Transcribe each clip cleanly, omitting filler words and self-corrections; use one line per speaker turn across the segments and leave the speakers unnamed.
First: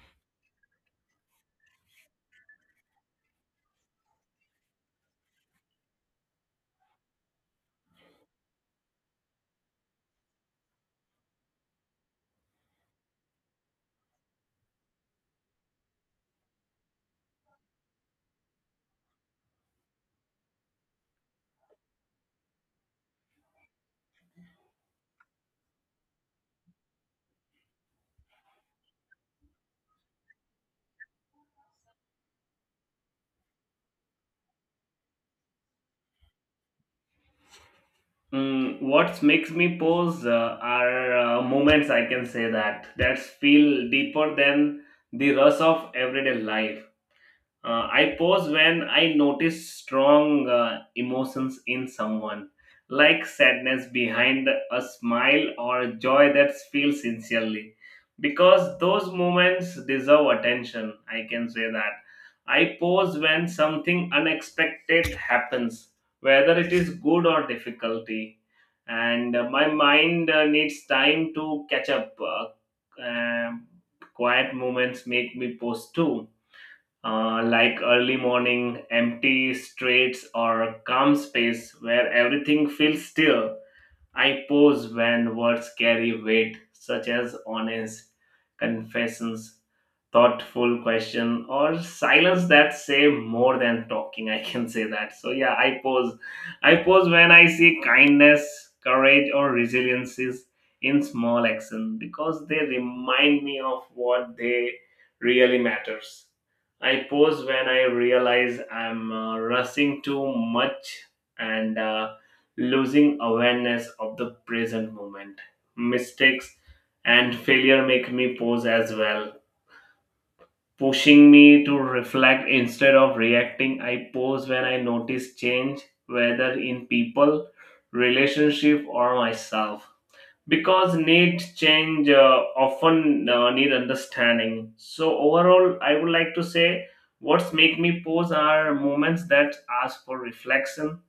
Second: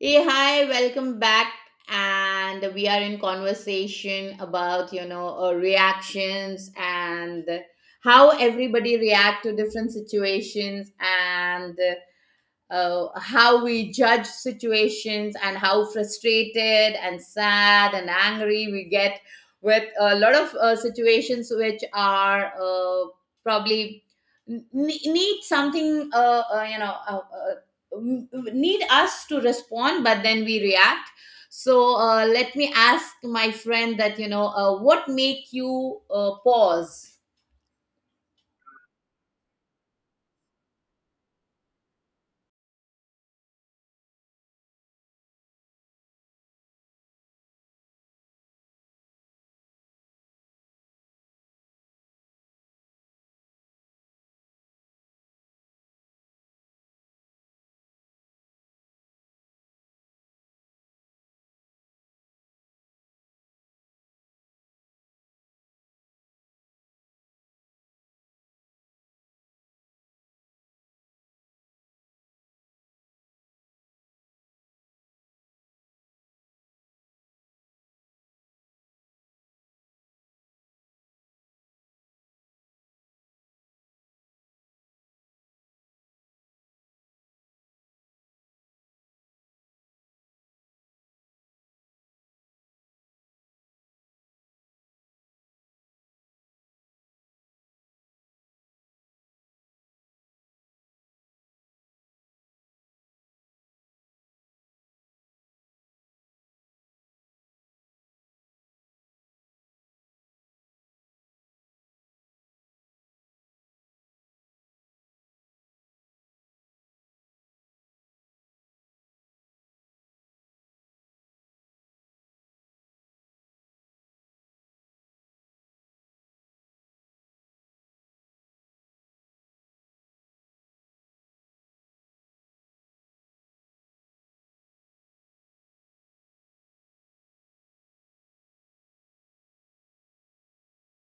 Hey, hi, welcome back. And we are in conversation about, reactions and how everybody react to different situations and how we judge situations and how frustrated and sad and angry we get with a lot of situations which are probably need something uh, you know uh, uh, m- need us to respond but then we react. So let me ask my friend that what make you pause.
Mm, what makes me pause are moments I can say that feel deeper than the rush of everyday life. I pause when I notice strong emotions in someone, like sadness behind a smile or joy that feels sincerely, because those moments deserve attention. I can say that. I pause when something unexpected happens, whether it is good or difficulty, and my mind needs time to catch up. Quiet moments make me pause too, like early morning, empty streets, or calm space where everything feels still. I pause when words carry weight, such as honest confessions, thoughtful question, or silence that say more than talking. I can say that. So yeah, I pause. I pause when I see kindness, courage, or resiliences in small action because they remind me of what they really matters. I pause when I realize I'm rushing too much and losing awareness of the present moment. Mistakes and failure make me pause as well, pushing me to reflect instead of reacting. I pause when I notice change, whether in people, relationship, or myself. Because need change often need understanding. So overall, I would like to say what's make me pause are moments that ask for reflection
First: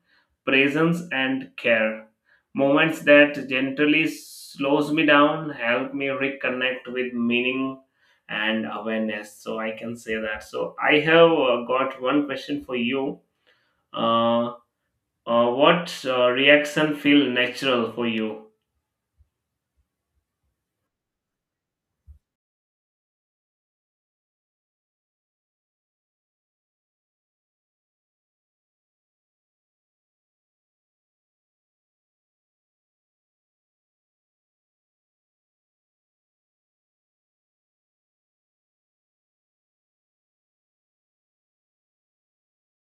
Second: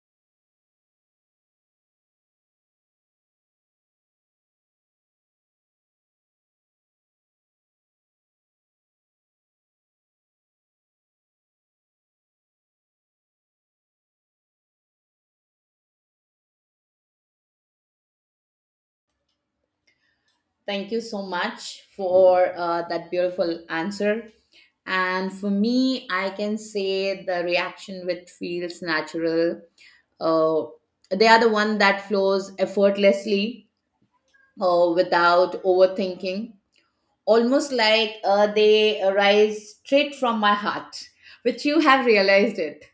presence and care. Moments that gently slows me down, help me reconnect with meaning and awareness. So I can say that. So I have got one question for you. Uh, what reaction feel natural for you?
Thank you so much for that beautiful answer. And for me, I can say the reaction which feels natural. Uh, they are the one that flows effortlessly without overthinking, almost like they arise straight from my heart, which you have realized it.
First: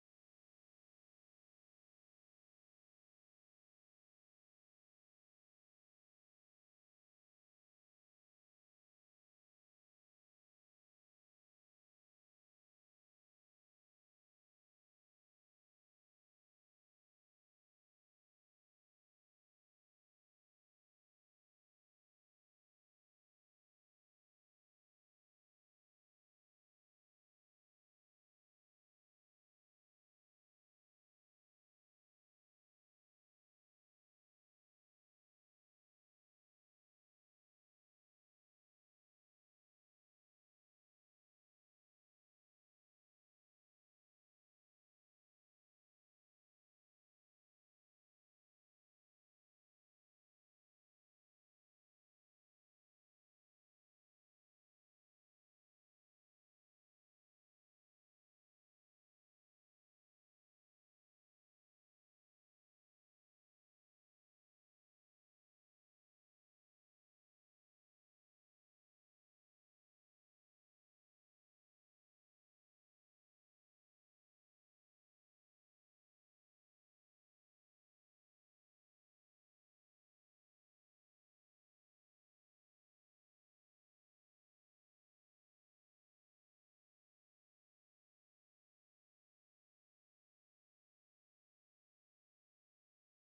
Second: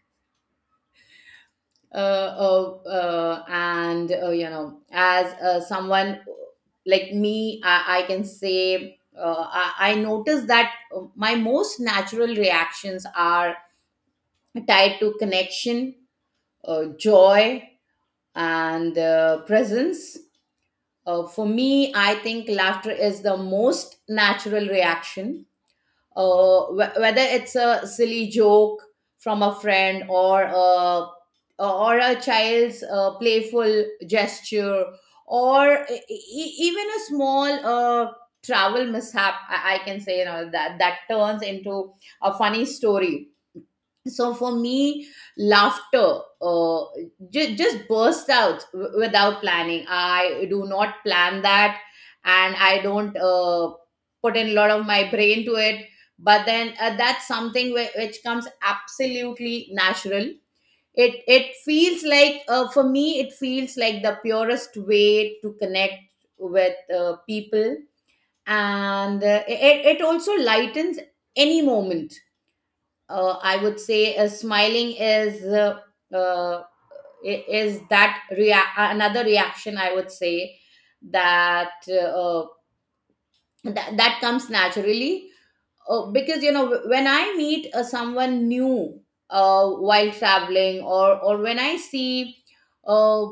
And you know as someone like I can say I notice that my most natural reactions are tied to connection, joy and presence. For me, I think laughter is the most natural reaction. Whether it's a silly joke from a friend or a child's playful gesture, or even a small travel mishap, I can say, you know, that that turns into a funny story. So for me laughter just bursts out without planning. I do not plan that, and I don't, put in a lot of my brain to it, but then that's something which comes absolutely natural. It feels like, for me it feels like the purest way to connect with people, and it also lightens any moment. I would say smiling is uh, is that another reaction, I would say, that that comes naturally, because you know when I meet someone new while traveling, or when I see uh,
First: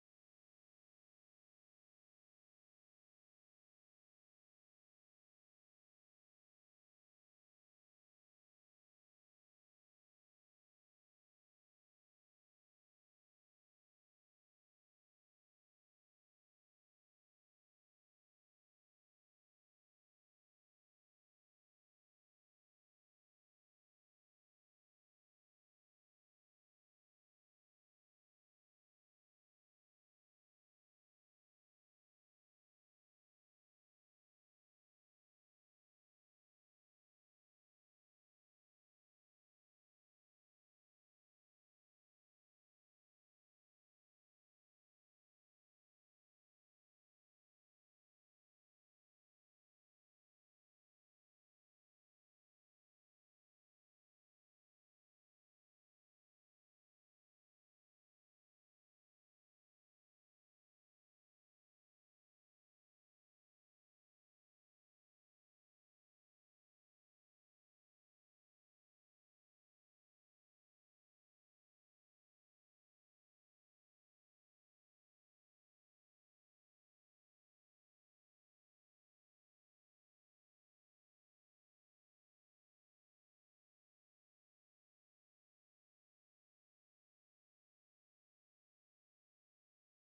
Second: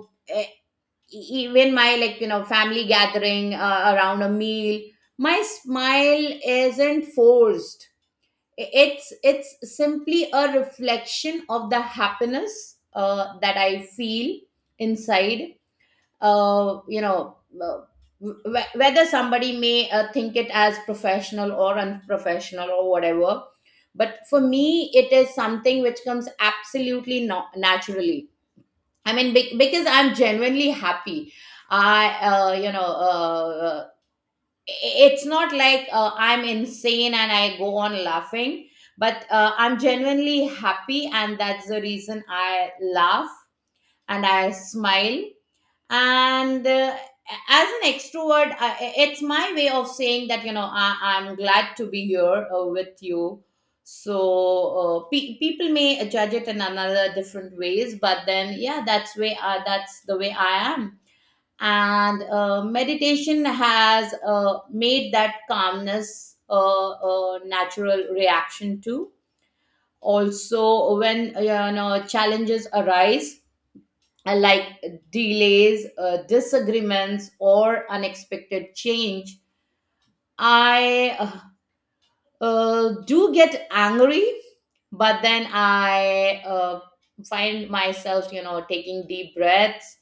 even my, like, you know, family gathering around a meal, my smile isn't forced. It's simply a reflection of the happiness that I feel inside. uh, you know uh, Whether somebody may think it as professional or unprofessional or whatever, but for me it is something which comes absolutely not naturally. I mean, because I'm genuinely happy. I you know It's not like I'm insane and I go on laughing, but I'm genuinely happy, and that's the reason I laugh and I smile. And as an extrovert, it's my way of saying that, you know, I'm glad to be here with you. So people may judge it in another different ways, but then yeah, that's the way I am. And meditation has made that calmness a natural reaction to, also when you know challenges arise, like delays, disagreements or unexpected change. I do get angry, but then I find myself, you know, taking deep breaths,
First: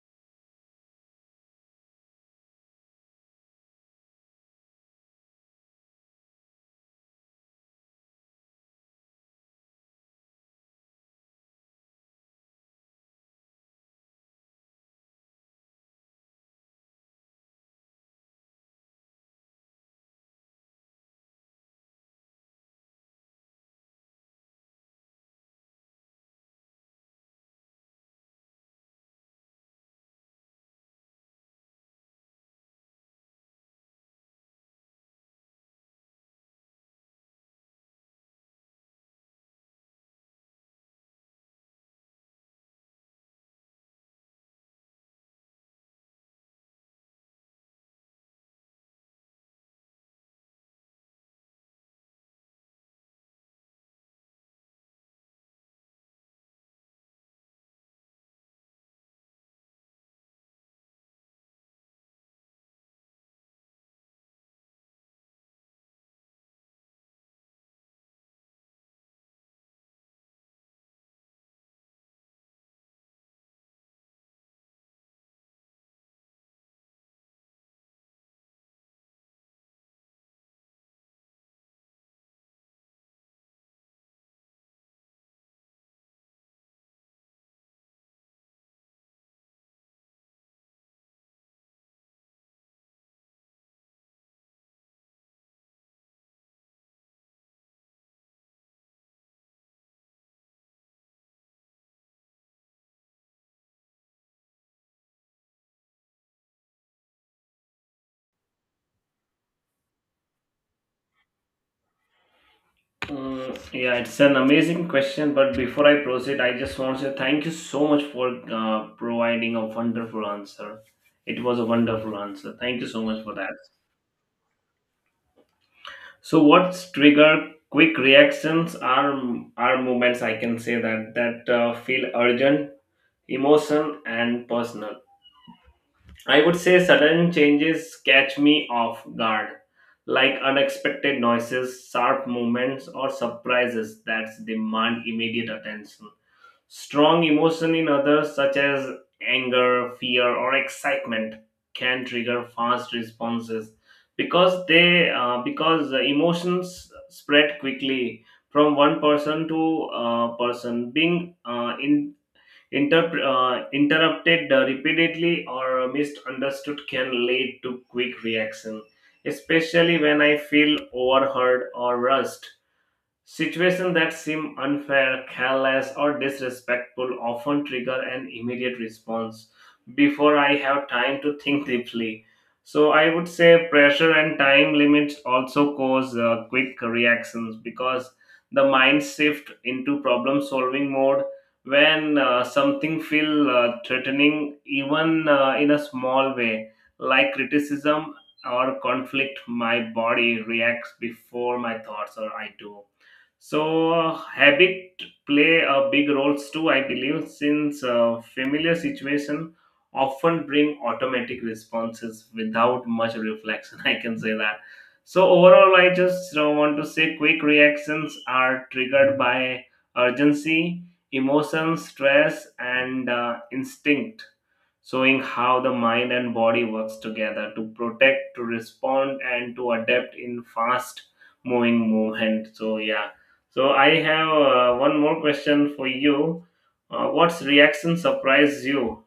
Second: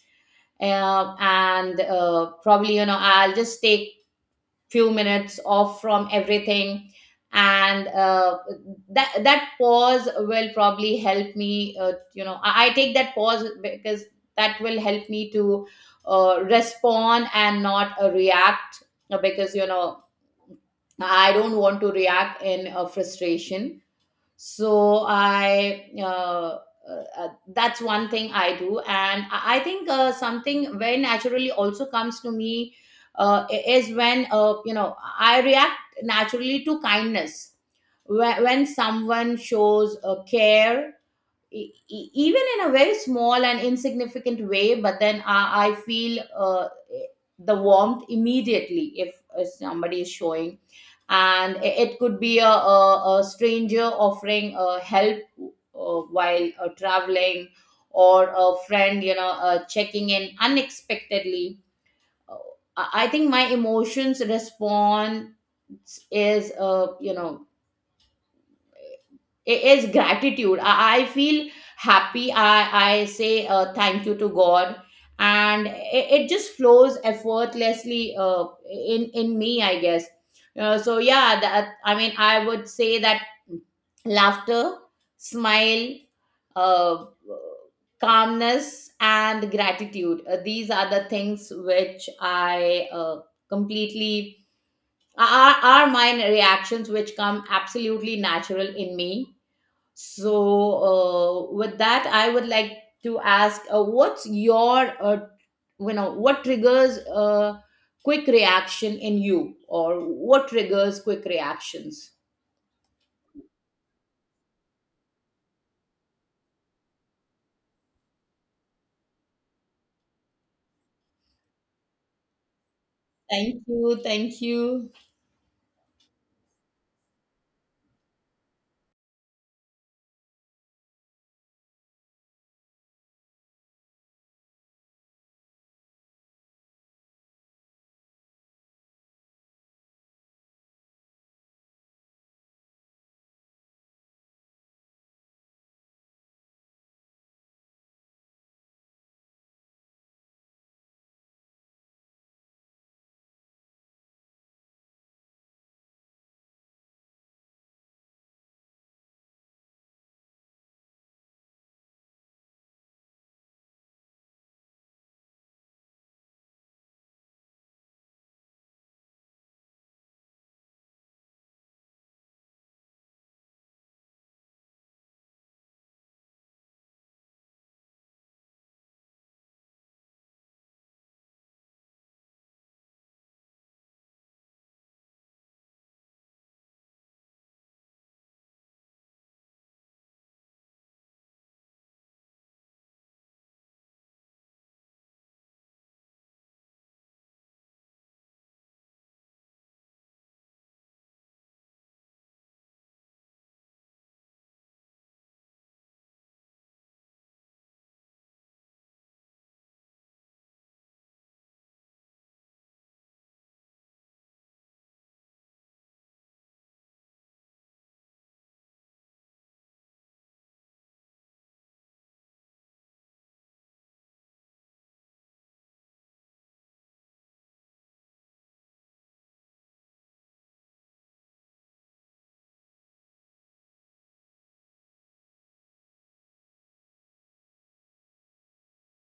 and probably, you know, I'll just take few minutes off from everything. And that pause will probably help me, I take that pause because that will help me to respond and not react, because you know I don't want to react in frustration. So i uh, uh, uh, that's one thing I do. And I think something very naturally also comes to me, is when, you know, I react naturally to kindness, when someone shows care, even in a very small and insignificant way. But then I feel the warmth immediately, if somebody is showing. And it could be a stranger offering help while traveling, or a friend, you know, checking in unexpectedly. Uh, I think my emotions response is, it is gratitude. I feel happy. I say thank you to God, and it just flows effortlessly, in me, I guess. So yeah, that I mean I would say that laughter, smile, uh, calmness and gratitude, these are the things which I completely are, are my reactions which come absolutely natural in me. So, with that, I would like to ask, what's your, what triggers a quick reaction in you, or what triggers quick reactions?
Mm, yeah, it's an amazing question. But before I proceed, I just want to say thank you so much for providing a wonderful answer. It was a wonderful answer. Thank you so much for that.
Thank you, thank you.
So what's trigger quick reactions are movements I can say that feel urgent, emotion and personal. I would say sudden changes catch me off guard, like unexpected noises, sharp movements or surprises that demand immediate attention. Strong emotion in others, such as anger, fear, or excitement, can trigger fast responses because the emotions spread quickly from one person to person, being in interrupted repeatedly or misunderstood can lead to quick reaction, especially when I feel overheard or rushed. Situations that seem unfair, careless, or disrespectful often trigger an immediate response before I have time to think deeply. So, I would say pressure and time limits also cause quick reactions because the mind shift into problem solving mode when something feel threatening even in a small way, like criticism or conflict, my body reacts before my thoughts or I do. So, habit play a big roles too, I believe, since familiar situation often bring automatic responses without much reflection. I can say that. So overall, I just want to say quick reactions are triggered by urgency, emotion, stress, and instinct, showing how the mind and body works together to protect, to respond and to adapt in fast moving movement. So yeah, so I have one more question for you. What's reaction surprised you?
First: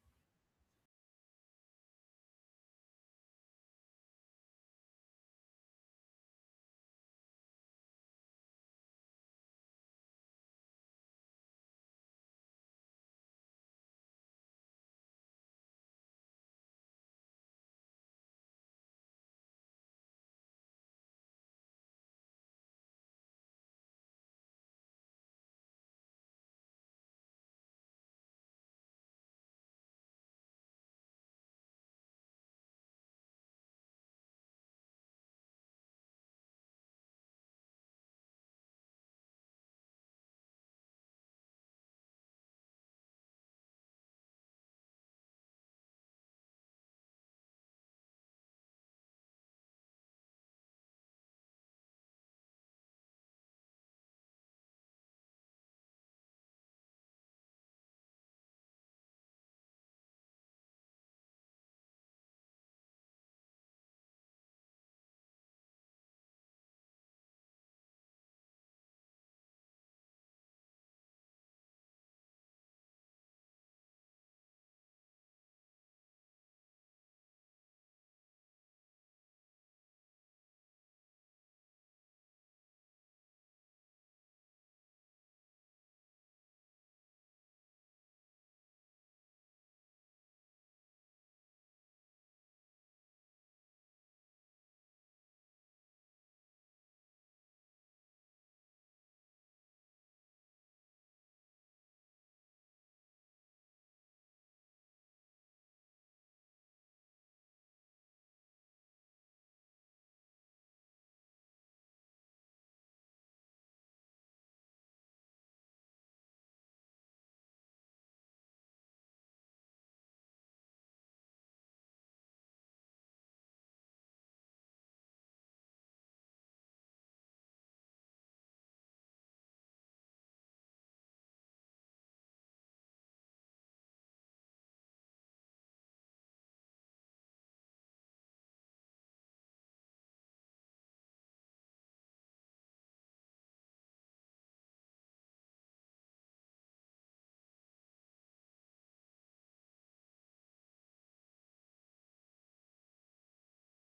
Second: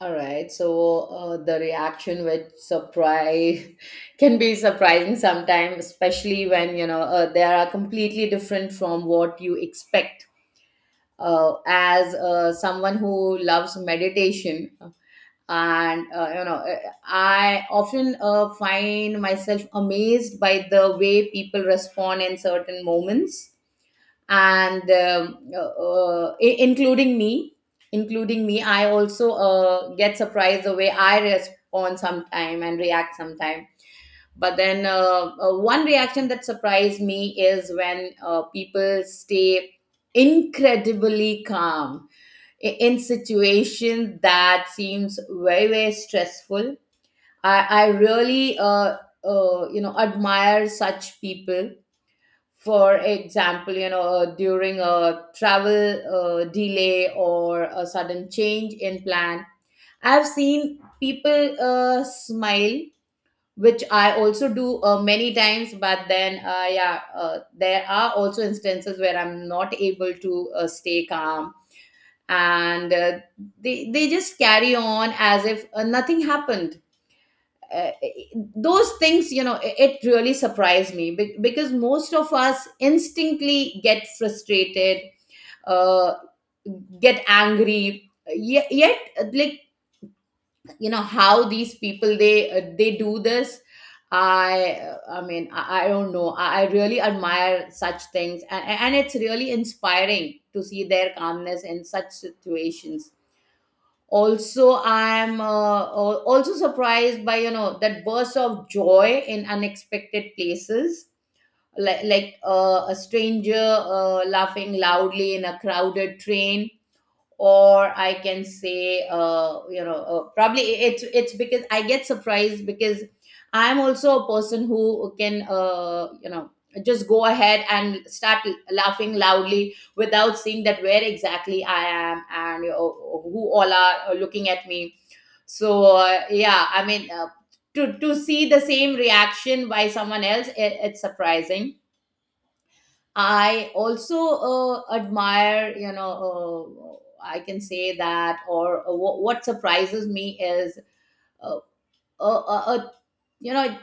All right, so the reaction with surprise can be surprising sometimes, especially when, you know, they are completely different from what you expect. As someone who loves meditation, and, I often find myself amazed by the way people respond in certain moments. And including me including me, I also get surprised the way I respond sometime and react sometime. But then one reaction that surprised me is when people stay incredibly calm in situations that seems very, very stressful. i, I really, admire such people. For example, you know, during a travel delay or a sudden change in plan, I've seen people smile, which I also do many times. But then yeah, there are also instances where I'm not able to stay calm. And they just carry on as if nothing happened. Uh, those things, you know, it really surprised me, because most of us instinctly get frustrated, uh, get angry. Yet, like, you know, how these people, they do this? I don't know. I really admire such things, and it's really inspiring to see their calmness in such situations. Also I am, also surprised by, you know, that burst of joy in unexpected places, like a stranger laughing loudly in a crowded train. Or I can say, probably it's because I get surprised because I'm also a person who can, just go ahead and start laughing loudly without seeing that where exactly I am, and, you know, who all are looking at me. So yeah, I mean, to see the same reaction by someone else, it's surprising. I also admire, you know, I can say that, or what surprises me is uh, a, you know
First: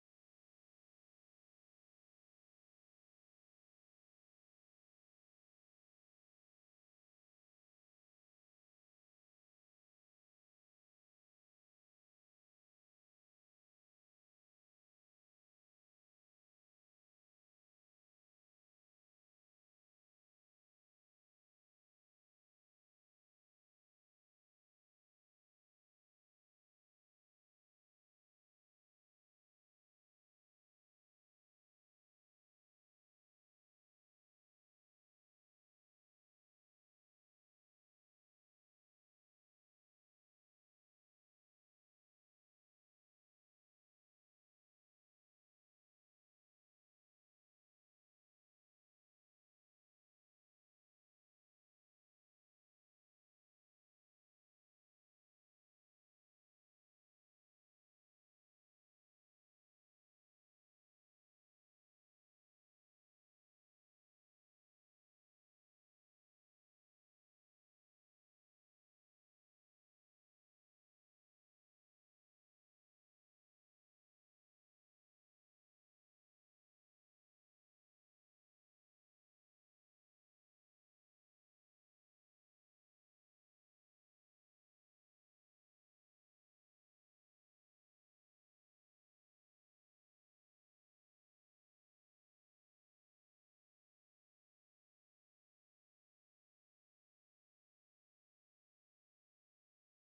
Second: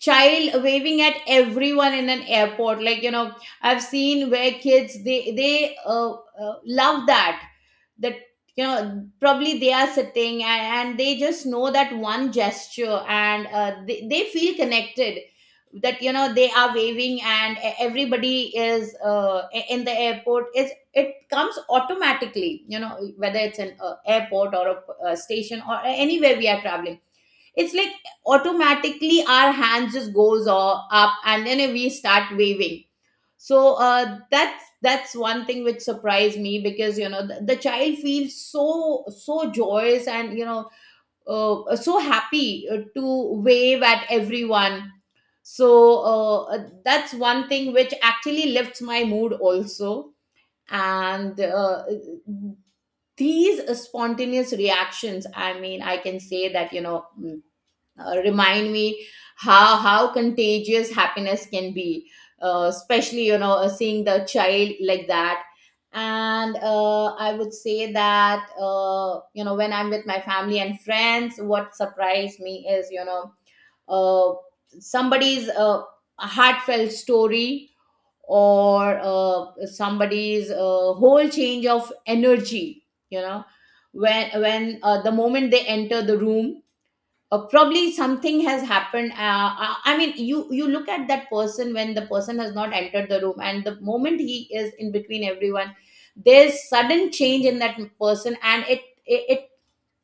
child waving at everyone in an airport. Like, you know, I've seen where kids, they love that, that, you know, probably they are sitting, and they just know that one gesture, and they feel connected, that, you know, they are waving, and everybody is, in the airport. It comes automatically, you know, whether it's an airport or a station or anywhere we are traveling. It's like automatically our hands just goes all up, and then we start waving. So that's one thing which surprised me, because you know the child feels so, so joyous, and, you know, so happy to wave at everyone. So, uh, that's one thing which actually lifts my mood also. And these spontaneous reactions, I mean, I can say that, you know, remind me how contagious happiness can be, especially, you know, seeing the child like that. And I would say that you know when I'm with my family and friends, what surprised me is, you know, uh, somebody's heartfelt story or somebody's whole change of energy, you know, when the moment they enter the room, probably something has happened. I mean you, you look at that person when the person has not entered the room, and the moment he is in between everyone, there's sudden change in that person, and it it,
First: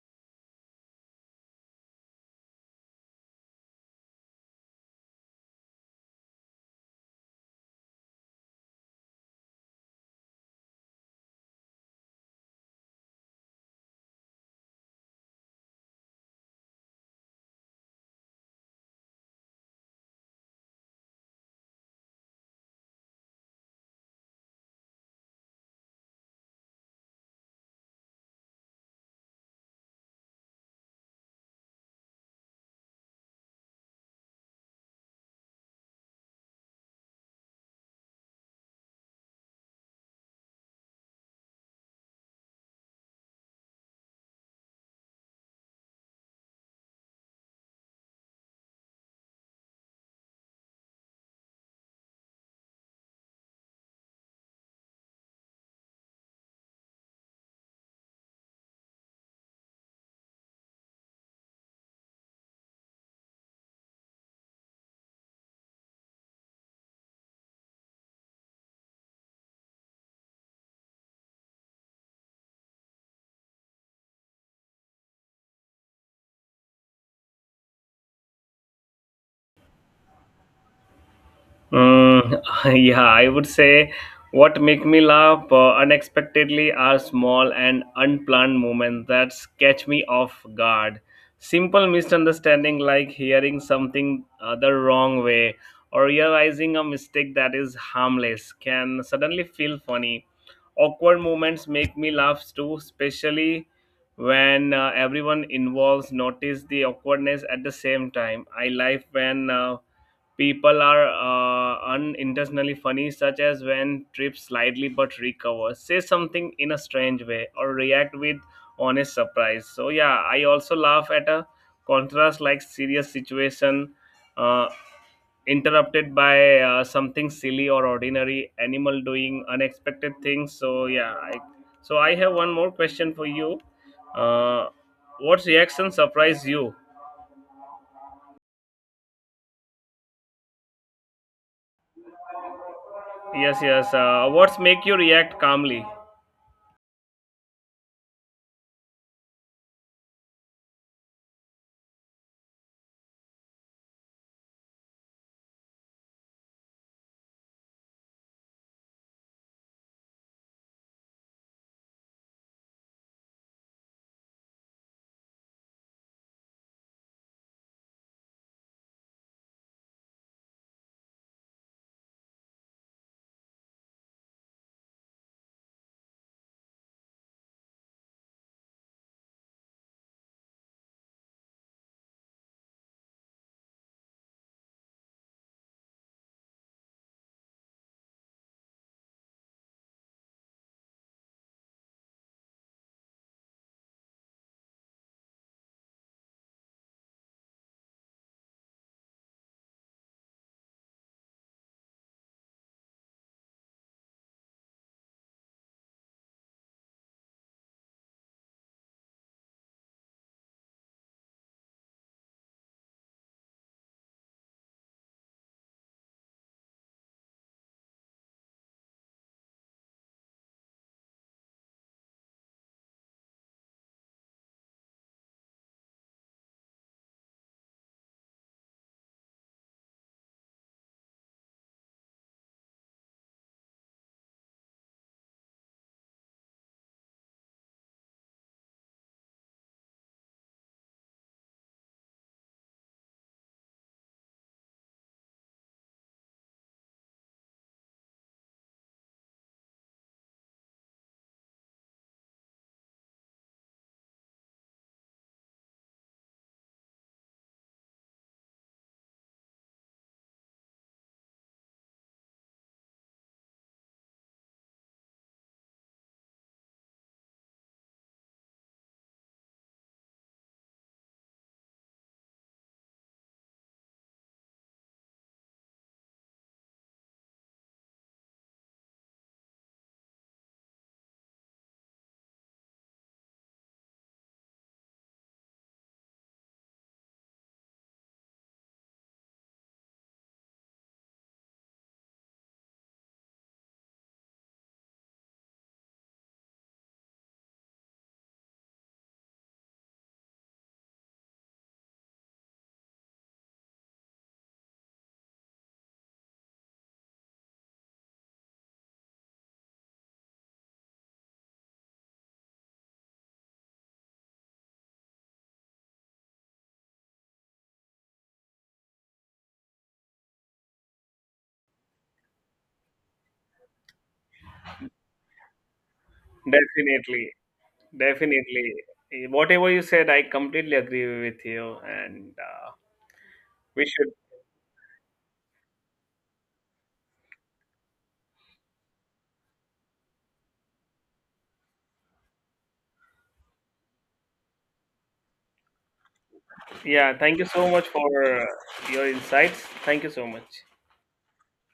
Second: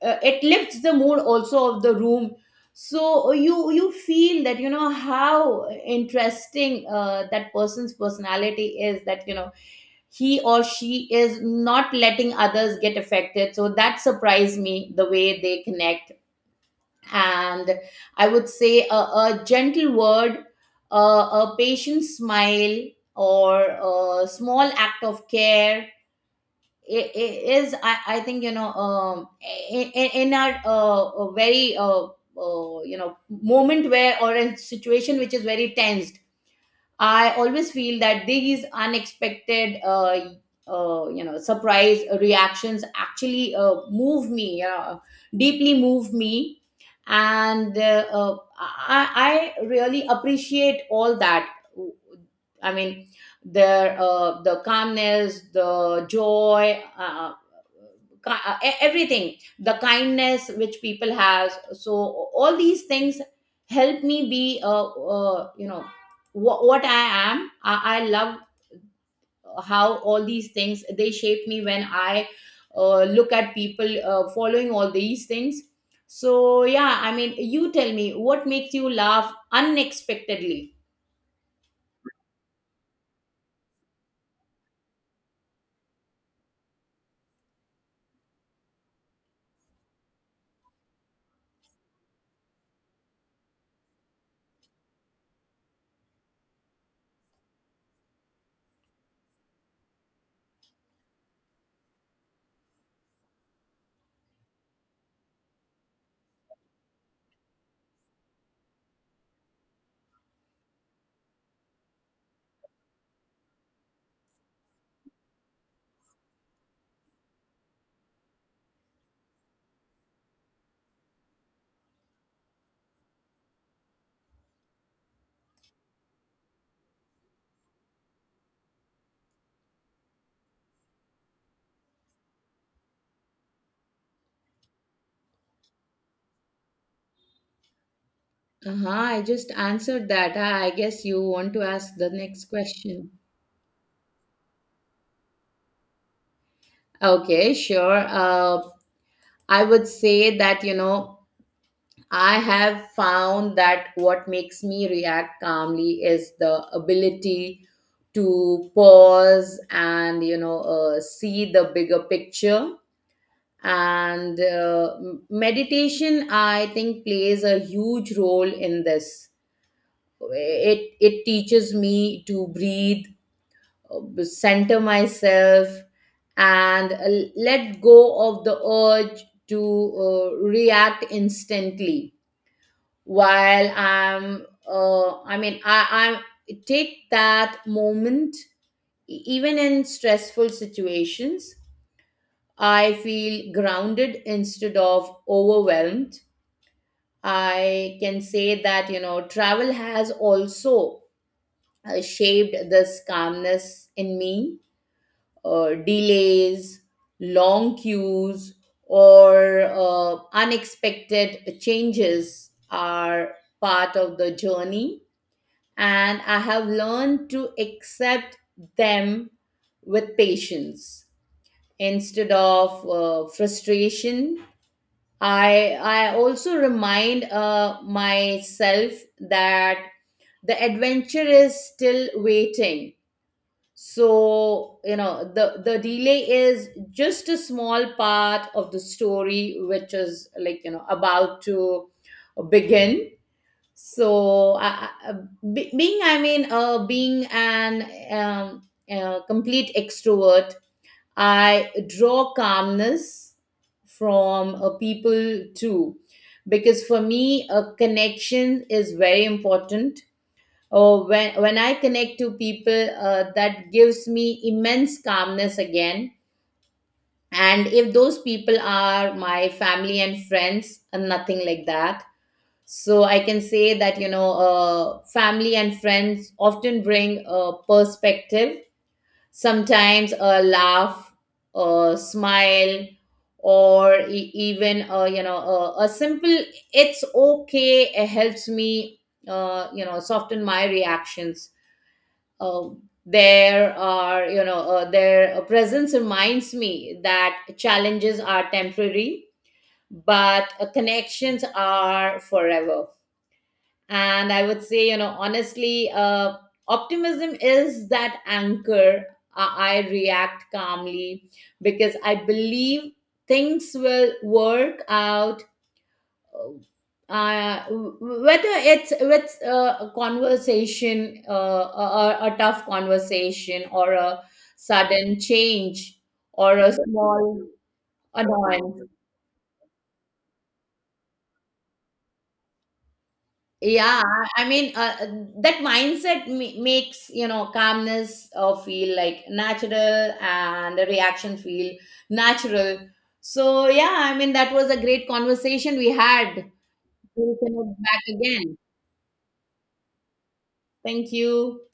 it lifts the mood also of the room. So you feel that, you know, how interesting that person's personality is, that, you know, he or she is not letting others get affected. So that surprised me, the way they connect. And I would say a gentle word, a patient smile, or a small act of care I think, you know, in our a very, you know, moment where, or a situation which is very tensed, I always feel that these unexpected, surprise reactions actually move me, deeply move me, and I really appreciate all that. I mean, their, the calmness, the joy, everything, the kindness which people has. So all these things help me be, what I am. I love how all these things they shape me when I look at people following all these things. So yeah, I mean, you tell me what makes you laugh unexpectedly.
Mm, yeah, I would say what make me laugh unexpectedly are small and unplanned moments that catch me off guard. Simple misunderstanding like hearing something the wrong way or realizing a mistake that is harmless can suddenly feel funny. Awkward moments make me laugh too, especially when everyone involved notice the awkwardness at the same time. I laugh when people are unintentionally funny, such as when trips slightly but recover, say something in a strange way, or react with honest surprise. So yeah, I also laugh at a contrast like serious situation uh, interrupted by something silly or ordinary, animal doing unexpected things. So yeah, so I have one more question for you. Uh, what reaction surprised you?
Uh-huh, I just answered that. I guess you want to ask the next question.
Yes, yes. What's make you react calmly?
Okay, sure. I would say that, you know, I have found that what makes me react calmly is the ability to pause and, you know, see the bigger picture. And meditation, I think, plays a huge role in this. It teaches me to breathe, center myself, and let go of the urge to react instantly. While i'm uh, i mean i i take that moment, even in stressful situations, I feel grounded instead of overwhelmed. I can say that, you know, travel has also shaped this calmness in me. Delays, long queues, or unexpected changes are part of the journey, and I have learned to accept them with patience instead of frustration. I also remind myself that the adventure is still waiting. So, you know, the delay is just a small part of the story which is, like, you know, about to begin. So being an um, complete extrovert, I draw calmness from people too, because for me a connection is very important. Oh, when I connect to people, that gives me immense calmness again. And if those people are my family and friends, nothing like that. So I can say that, you know, family and friends often bring a perspective, sometimes a laugh, a smile, or even, a simple, it's okay, it helps me, soften my reactions. Uh, there are, you know, their presence reminds me that challenges are temporary, but connections are forever. And I would say, you know, honestly, optimism is that anchor. I react calmly because I believe things will work out, whether it's with a conversation, a tough conversation, or a sudden change, or a
Definitely,
small
definitely.
annoyance.
Eh, whatever you said, I completely agree with you. And we
Yeah,
should,
I mean, that mindset makes, you know, calmness feel like natural, and the reaction feel natural. So, yeah, I mean, that was a great conversation we had.
yeah,
We'll
thank you so
connect
much
back
for
again.
your insights. Thank you so much.
Thank you.